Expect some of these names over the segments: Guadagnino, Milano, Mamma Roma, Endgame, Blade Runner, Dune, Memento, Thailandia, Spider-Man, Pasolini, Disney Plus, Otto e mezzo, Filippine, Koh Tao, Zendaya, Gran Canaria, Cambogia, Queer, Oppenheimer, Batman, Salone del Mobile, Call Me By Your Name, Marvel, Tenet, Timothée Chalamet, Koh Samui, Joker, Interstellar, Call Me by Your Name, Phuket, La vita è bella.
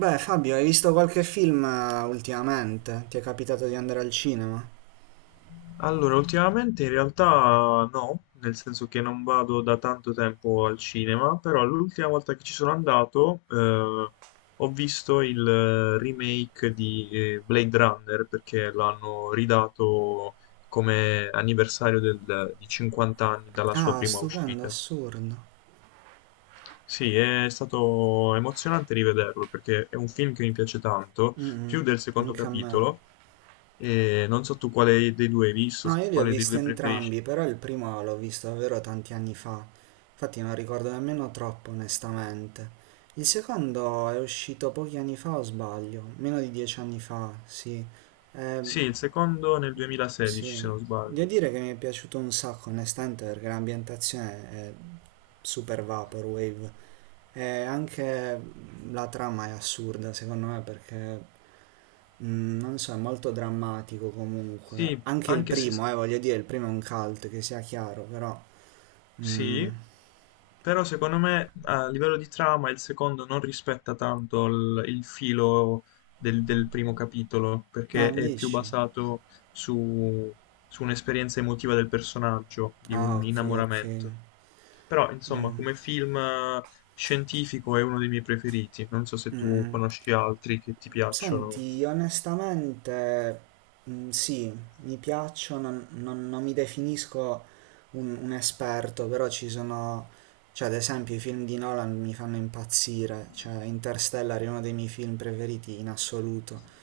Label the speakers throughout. Speaker 1: Beh, Fabio, hai visto qualche film ultimamente? Ti è capitato di andare al cinema?
Speaker 2: Allora, ultimamente in realtà no, nel senso che non vado da tanto tempo al cinema, però l'ultima volta che ci sono andato ho visto il remake di Blade Runner perché l'hanno ridato come anniversario di 50 anni dalla sua
Speaker 1: Ah,
Speaker 2: prima
Speaker 1: stupendo,
Speaker 2: uscita.
Speaker 1: assurdo.
Speaker 2: Sì, è stato emozionante rivederlo perché è un film che mi piace tanto,
Speaker 1: Mm,
Speaker 2: più del secondo
Speaker 1: anche a me.
Speaker 2: capitolo, e non so tu quale dei due hai visto,
Speaker 1: No, io li ho
Speaker 2: quale dei
Speaker 1: visti
Speaker 2: due preferisci.
Speaker 1: entrambi, però il primo l'ho visto davvero tanti anni fa. Infatti non ricordo nemmeno troppo, onestamente. Il secondo è uscito pochi anni fa, o sbaglio? Meno di dieci anni fa, sì. Eh,
Speaker 2: Sì, il secondo nel 2016,
Speaker 1: Sì,
Speaker 2: se non
Speaker 1: devo
Speaker 2: sbaglio.
Speaker 1: dire che mi è piaciuto un sacco, onestamente, perché l'ambientazione è super vaporwave e anche la trama è assurda, secondo me, perché non so, è molto drammatico comunque.
Speaker 2: Sì,
Speaker 1: Anche il
Speaker 2: anche se...
Speaker 1: primo, voglio dire, il primo è un cult, che sia chiaro, però mm.
Speaker 2: Sì, però secondo me a livello di trama il secondo non rispetta tanto il filo del primo capitolo,
Speaker 1: Ah,
Speaker 2: perché è più
Speaker 1: dici?
Speaker 2: basato su, su un'esperienza emotiva del personaggio, di
Speaker 1: Ah,
Speaker 2: un
Speaker 1: ok, ok.
Speaker 2: innamoramento. Però, insomma,
Speaker 1: Mm,
Speaker 2: come film scientifico è uno dei miei preferiti. Non so se
Speaker 1: mm,
Speaker 2: tu
Speaker 1: mm.
Speaker 2: conosci altri che ti piacciono.
Speaker 1: Senti, onestamente, mm, sì, mi piaccio, non, non- non mi definisco un esperto, però ci sono, cioè ad esempio i film di Nolan mi fanno impazzire, cioè Interstellar è uno dei miei film preferiti in assoluto.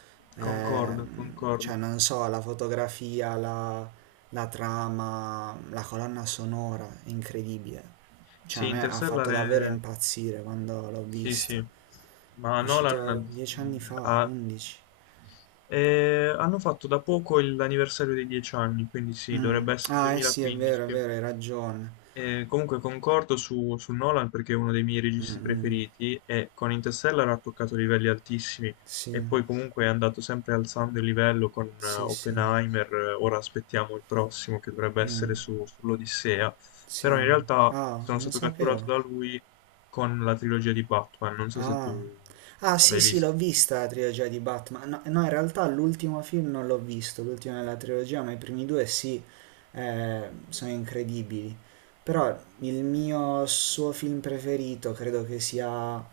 Speaker 2: Concordo, concordo.
Speaker 1: Cioè non so, la fotografia, la trama, la colonna sonora, è incredibile, cioè a
Speaker 2: Sì,
Speaker 1: me ha fatto
Speaker 2: Interstellar
Speaker 1: davvero
Speaker 2: è...
Speaker 1: impazzire quando l'ho
Speaker 2: Sì, sì,
Speaker 1: visto,
Speaker 2: ma
Speaker 1: è uscito
Speaker 2: Nolan
Speaker 1: dieci anni
Speaker 2: mm,
Speaker 1: fa,
Speaker 2: ha-
Speaker 1: undici.
Speaker 2: hanno fatto da poco l'anniversario dei 10 anni, quindi sì,
Speaker 1: Mh.
Speaker 2: dovrebbe essere
Speaker 1: Ah, eh sì, è vero,
Speaker 2: 2015.
Speaker 1: hai ragione.
Speaker 2: Comunque concordo su Nolan perché è uno dei miei registi
Speaker 1: Mh-mh.
Speaker 2: preferiti e con Interstellar ha toccato livelli altissimi e
Speaker 1: Sì,
Speaker 2: poi comunque è andato sempre alzando il livello con
Speaker 1: sì, sì.
Speaker 2: Oppenheimer, ora aspettiamo il prossimo che dovrebbe
Speaker 1: Mh,
Speaker 2: essere sull'Odissea, però
Speaker 1: sì.
Speaker 2: in realtà
Speaker 1: Ah,
Speaker 2: sono
Speaker 1: non
Speaker 2: stato catturato da
Speaker 1: sapevo.
Speaker 2: lui con la trilogia di Batman, non so se tu
Speaker 1: Ah. Ah, sì,
Speaker 2: l'hai
Speaker 1: sì,
Speaker 2: visto.
Speaker 1: l'ho vista la trilogia di Batman. No, no, in realtà l'ultimo film non l'ho visto, l'ultimo della trilogia, ma i primi due sì, sono incredibili. Però il mio suo film preferito credo che sia...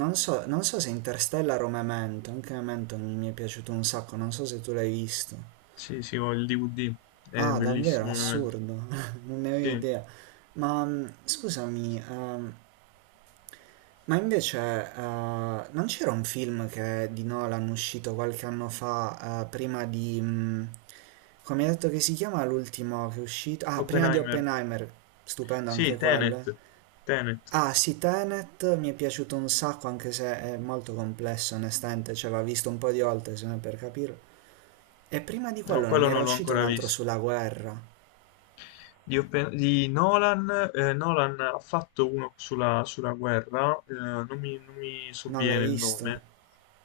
Speaker 1: Non so, non so se Interstellar o Memento, anche Memento mi è piaciuto un sacco, non so se tu l'hai visto.
Speaker 2: Sì, sì, ho il DVD, è
Speaker 1: Ah, davvero
Speaker 2: bellissimo ovviamente.
Speaker 1: assurdo, non ne avevo
Speaker 2: Sì,
Speaker 1: idea. Ma scusami, ma invece non c'era un film che di Nolan uscito qualche anno fa, prima di... come hai detto che si chiama l'ultimo che è uscito? Ah, prima di
Speaker 2: Oppenheimer.
Speaker 1: Oppenheimer, stupendo anche
Speaker 2: Sì,
Speaker 1: quello.
Speaker 2: Tenet. Tenet.
Speaker 1: Ah, sì, Tenet mi è piaciuto un sacco, anche se è molto complesso, onestamente, cioè l'ho visto un po' di volte, se non per capirlo. E prima di
Speaker 2: No,
Speaker 1: quello non
Speaker 2: quello
Speaker 1: era
Speaker 2: non l'ho
Speaker 1: uscito un
Speaker 2: ancora
Speaker 1: altro
Speaker 2: visto.
Speaker 1: sulla guerra,
Speaker 2: Di Nolan, Nolan ha fatto uno sulla guerra, non mi
Speaker 1: non l'hai
Speaker 2: sovviene il
Speaker 1: visto?
Speaker 2: nome.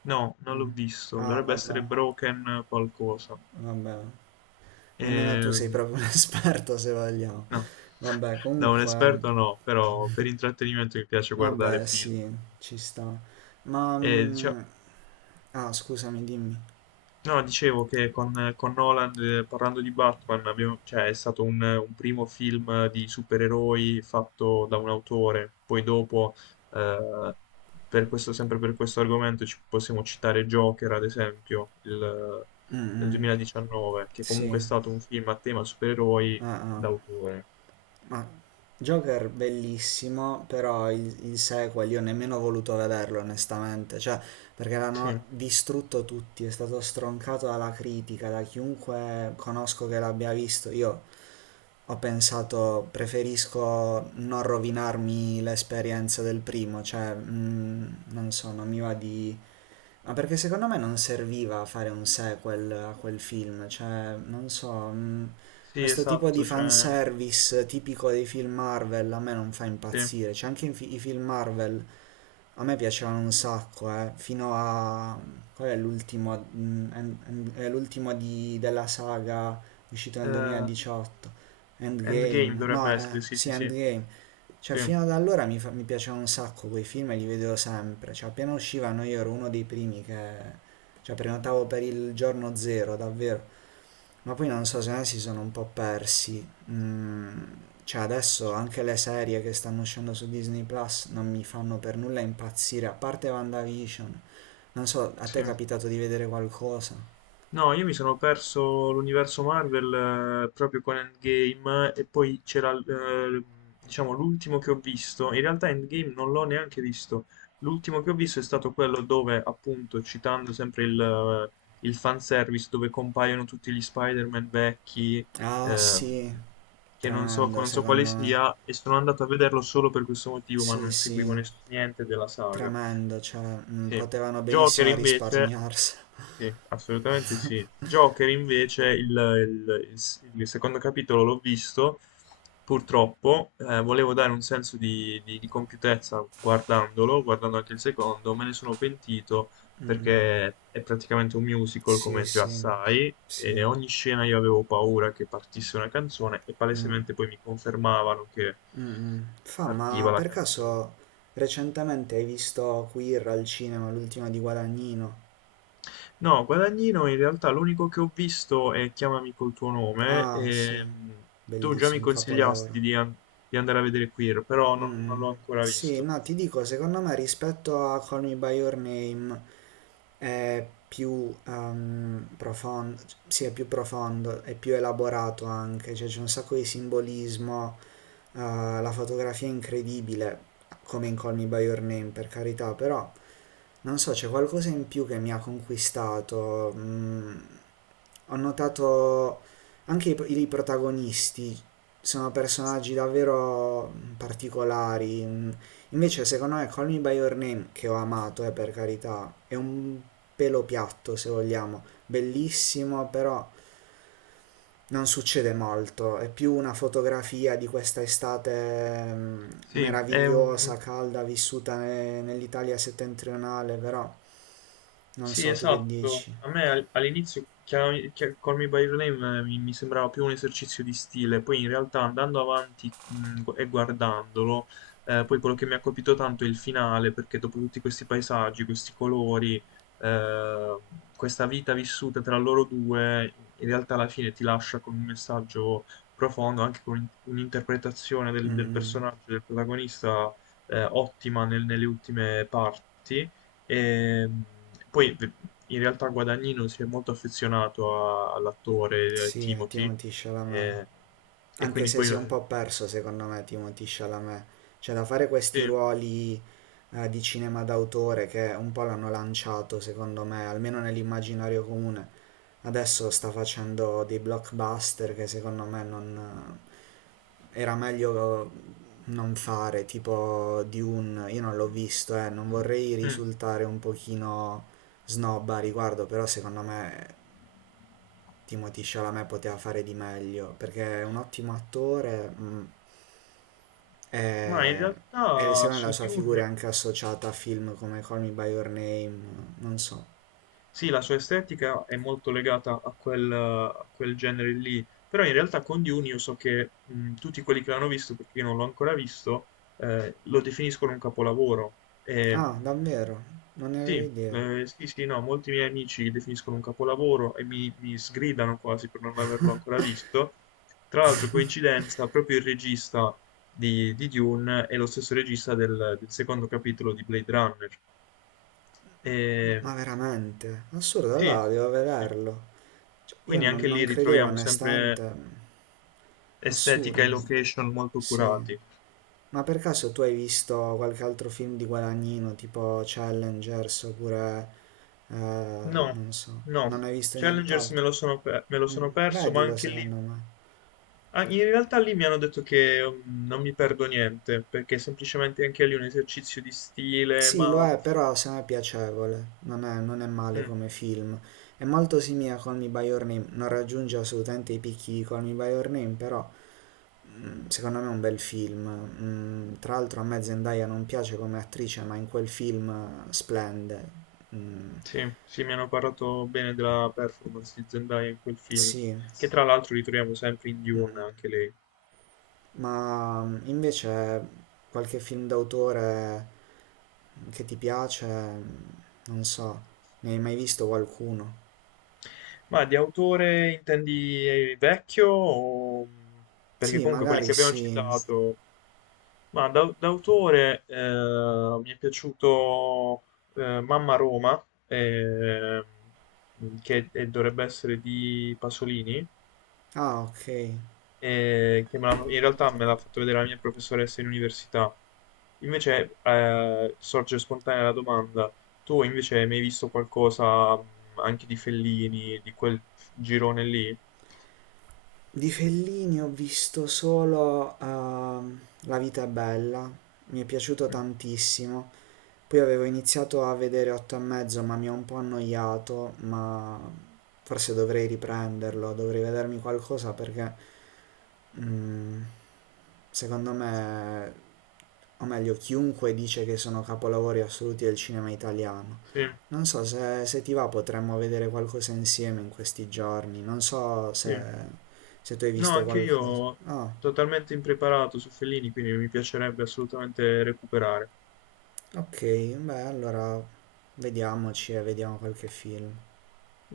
Speaker 2: No, non l'ho
Speaker 1: Mm.
Speaker 2: visto,
Speaker 1: Ah,
Speaker 2: dovrebbe
Speaker 1: vabbè,
Speaker 2: essere Broken qualcosa.
Speaker 1: vabbè. Nemmeno tu sei
Speaker 2: Ehm,
Speaker 1: proprio un esperto, se vogliamo.
Speaker 2: no,
Speaker 1: Vabbè,
Speaker 2: da un
Speaker 1: comunque,
Speaker 2: esperto no, però per intrattenimento mi piace guardare
Speaker 1: vabbè,
Speaker 2: film.
Speaker 1: sì, ci sta. Ma...
Speaker 2: E, dicia-
Speaker 1: ah, scusami, dimmi.
Speaker 2: No, dicevo che con Nolan, parlando di Batman, cioè, è stato un primo film di supereroi fatto da un autore. Poi dopo, eh, sempre per questo argomento, ci possiamo citare Joker, ad esempio,
Speaker 1: Mm,
Speaker 2: del
Speaker 1: mm,
Speaker 2: 2019, che comunque è
Speaker 1: sì.
Speaker 2: stato un film a tema supereroi
Speaker 1: Ah, ah.
Speaker 2: d'autore.
Speaker 1: Ma Joker bellissimo, però il sequel io nemmeno ho voluto vederlo, onestamente. Cioè, perché
Speaker 2: Sì,
Speaker 1: l'hanno distrutto tutti, è stato stroncato dalla critica, da chiunque conosco che l'abbia visto. Io ho pensato preferisco non rovinarmi l'esperienza del primo, cioè non so, non mi va di... Ma perché secondo me non serviva fare un sequel a quel film, cioè non so,
Speaker 2: sì,
Speaker 1: questo tipo di
Speaker 2: esatto, cioè,
Speaker 1: fanservice tipico dei film Marvel a me non fa
Speaker 2: sì.
Speaker 1: impazzire, cioè anche i film Marvel a me piacevano un sacco, fino a... Qual è l'ultimo? È l'ultimo della saga uscito nel
Speaker 2: Eh,
Speaker 1: 2018,
Speaker 2: Endgame
Speaker 1: Endgame.
Speaker 2: dovrebbe
Speaker 1: No,
Speaker 2: essere, sì,
Speaker 1: sì,
Speaker 2: sì, sì,
Speaker 1: Endgame. Cioè, fino ad allora mi piacevano un sacco quei film e li vedevo sempre. Cioè, appena uscivano io ero uno dei primi che... Cioè, prenotavo per il giorno zero, davvero. Ma poi non so se ne si sono un po' persi. Cioè adesso anche le serie che stanno uscendo su Disney Plus non mi fanno per nulla impazzire, a parte WandaVision. Non so, a te è
Speaker 2: sì, sì.
Speaker 1: capitato di vedere qualcosa?
Speaker 2: No, io mi sono perso l'universo Marvel proprio con Endgame e poi c'era diciamo l'ultimo che ho visto. In realtà Endgame non l'ho neanche visto. L'ultimo che ho visto è stato quello dove, appunto, citando sempre il fanservice, dove compaiono tutti gli Spider-Man vecchi,
Speaker 1: Ah
Speaker 2: ehm,
Speaker 1: sì,
Speaker 2: che non so,
Speaker 1: tremendo
Speaker 2: non so quale
Speaker 1: secondo me.
Speaker 2: sia, e sono andato a vederlo solo per questo motivo, ma
Speaker 1: Sì,
Speaker 2: non seguivo
Speaker 1: sì,
Speaker 2: niente della saga.
Speaker 1: tremendo, cioè
Speaker 2: Sì.
Speaker 1: potevano
Speaker 2: Joker
Speaker 1: benissimo
Speaker 2: invece,
Speaker 1: risparmiarsela.
Speaker 2: sì, assolutamente sì. Joker invece, il secondo capitolo l'ho visto, purtroppo, volevo dare un senso di compiutezza guardandolo, guardando anche il secondo, me ne sono pentito perché è praticamente un musical,
Speaker 1: Sì,
Speaker 2: come già
Speaker 1: sì,
Speaker 2: sai, e
Speaker 1: sì.
Speaker 2: ogni scena io avevo paura che partisse una canzone e palesemente poi mi confermavano che
Speaker 1: Mm, mm. Ma
Speaker 2: partiva la
Speaker 1: per
Speaker 2: canzone.
Speaker 1: caso recentemente hai visto Queer al cinema, l'ultima di Guadagnino?
Speaker 2: No, Guadagnino in realtà l'unico che ho visto è Chiamami col tuo nome.
Speaker 1: Ah, sì,
Speaker 2: Tu già mi
Speaker 1: bellissimo, un capolavoro.
Speaker 2: consigliasti di andare a vedere Queer, però non
Speaker 1: Mm,
Speaker 2: l'ho ancora
Speaker 1: sì,
Speaker 2: visto.
Speaker 1: no, ti dico, secondo me rispetto a Call Me By Your Name è più profondo, sì, è più profondo, è più elaborato anche, cioè c'è un sacco di simbolismo, eh, la fotografia è incredibile, come in Call Me By Your Name, per carità, però... Non so, c'è qualcosa in più che mi ha conquistato. Ho notato anche i protagonisti sono personaggi davvero particolari. Mm. Invece, secondo me, Call Me By Your Name, che ho amato, per carità, è un pelo piatto, se vogliamo, bellissimo, però non succede molto. È più una fotografia di questa estate
Speaker 2: Sì, è un.
Speaker 1: meravigliosa, calda, vissuta nell'Italia settentrionale, però. Non
Speaker 2: Sì,
Speaker 1: so, tu che
Speaker 2: esatto.
Speaker 1: dici?
Speaker 2: A me all'inizio Call Me by Your Name mi sembrava più un esercizio di stile, poi in realtà andando avanti e guardandolo, poi quello che mi ha colpito tanto è il finale, perché dopo tutti questi paesaggi, questi colori, eh, questa vita vissuta tra loro due, in realtà alla fine ti lascia con un messaggio profondo, anche con un'interpretazione del
Speaker 1: Mm-mm.
Speaker 2: personaggio, del protagonista, ottima nelle ultime parti. E, mh, poi v- In realtà Guadagnino si è molto affezionato all'attore
Speaker 1: Sì, a
Speaker 2: Timothy
Speaker 1: Timothée Chalamet.
Speaker 2: eh, e,
Speaker 1: Anche
Speaker 2: quindi
Speaker 1: se
Speaker 2: poi
Speaker 1: si è un po' perso, secondo me, Timothée Chalamet. Cioè, da fare questi
Speaker 2: sì.
Speaker 1: ruoli di cinema d'autore che un po' l'hanno lanciato, secondo me, almeno nell'immaginario comune. Adesso sta facendo dei blockbuster che secondo me non... era meglio non fare, tipo Dune. Io non l'ho visto, non vorrei
Speaker 2: Mm.
Speaker 1: risultare un pochino snob a riguardo, però secondo me Timothée Chalamet poteva fare di meglio perché è un ottimo attore
Speaker 2: Ma in
Speaker 1: e, e
Speaker 2: realtà
Speaker 1: secondo me la
Speaker 2: su
Speaker 1: sua figura è
Speaker 2: Dune.
Speaker 1: anche associata a film come Call Me By Your Name, non so.
Speaker 2: Sì, la sua estetica è molto legata a quel, genere lì, però in realtà con Dune io so che tutti quelli che l'hanno visto, perché io non l'ho ancora visto, lo definiscono un capolavoro. E,
Speaker 1: Ah, davvero? Non ne avevo
Speaker 2: sì,
Speaker 1: idea.
Speaker 2: sì, sì, no, molti miei amici lo definiscono un capolavoro e mi sgridano quasi per non averlo ancora visto. Tra l'altro, coincidenza, proprio il regista di Dune è lo stesso regista del secondo capitolo di Blade Runner.
Speaker 1: M- Ma
Speaker 2: E,
Speaker 1: veramente? Assurdo,
Speaker 2: sì,
Speaker 1: allora devo
Speaker 2: sì, sì.
Speaker 1: vederlo. Cioè, io
Speaker 2: Quindi
Speaker 1: non,
Speaker 2: anche
Speaker 1: non
Speaker 2: lì
Speaker 1: credevo
Speaker 2: ritroviamo sempre
Speaker 1: onestamente. Assurdo,
Speaker 2: estetica e location molto
Speaker 1: sì.
Speaker 2: curati.
Speaker 1: Ma per caso tu hai visto qualche altro film di Guadagnino, tipo Challengers oppure...
Speaker 2: No,
Speaker 1: non so,
Speaker 2: no,
Speaker 1: non hai visto
Speaker 2: Challengers
Speaker 1: nient'altro?
Speaker 2: me lo
Speaker 1: Mm,
Speaker 2: sono perso, ma
Speaker 1: vedilo
Speaker 2: anche
Speaker 1: secondo
Speaker 2: lì...
Speaker 1: me.
Speaker 2: Ah, in realtà lì mi hanno detto che non mi perdo niente, perché è semplicemente anche lì è un esercizio di stile,
Speaker 1: Sì, lo
Speaker 2: ma...
Speaker 1: è, però secondo me è piacevole, non è male
Speaker 2: mm,
Speaker 1: come film. È molto simile a Call Me By Your Name, non raggiunge assolutamente i picchi di Call Me By Your Name, però secondo me è un bel film. Mm, tra l'altro a me Zendaya non piace come attrice, ma in quel film splende. Mm,
Speaker 2: sì, sì, mi hanno parlato bene della performance di Zendaya in quel film,
Speaker 1: sì,
Speaker 2: che tra l'altro ritroviamo sempre in Dune, anche lei.
Speaker 1: ma invece qualche film d'autore che ti piace, non so, ne hai mai visto qualcuno?
Speaker 2: Ma di autore intendi vecchio? Perché
Speaker 1: Sì,
Speaker 2: comunque quelli
Speaker 1: magari
Speaker 2: che abbiamo
Speaker 1: sì.
Speaker 2: citato... Ma d'autore mi è piaciuto Mamma Roma, che dovrebbe essere di Pasolini,
Speaker 1: Ah, ok.
Speaker 2: che in realtà me l'ha fatto vedere la mia professoressa in università. Invece sorge spontanea la domanda, tu invece hai mai visto qualcosa anche di Fellini, di quel girone lì?
Speaker 1: Di Fellini ho visto solo La vita è bella, mi è piaciuto
Speaker 2: Mm,
Speaker 1: tantissimo. Poi avevo iniziato a vedere Otto e mezzo, ma mi ha un po' annoiato, ma forse dovrei riprenderlo, dovrei vedermi qualcosa perché mm, secondo me, o meglio, chiunque dice che sono capolavori assoluti del cinema italiano.
Speaker 2: sì,
Speaker 1: Non so se, se ti va potremmo vedere qualcosa insieme in questi giorni. Non so se,
Speaker 2: sì.
Speaker 1: se tu hai
Speaker 2: No,
Speaker 1: visto
Speaker 2: anche
Speaker 1: qualcosa.
Speaker 2: io
Speaker 1: Ah,
Speaker 2: totalmente impreparato su Fellini, quindi mi piacerebbe assolutamente recuperare.
Speaker 1: ok, beh, allora vediamoci e vediamo qualche film.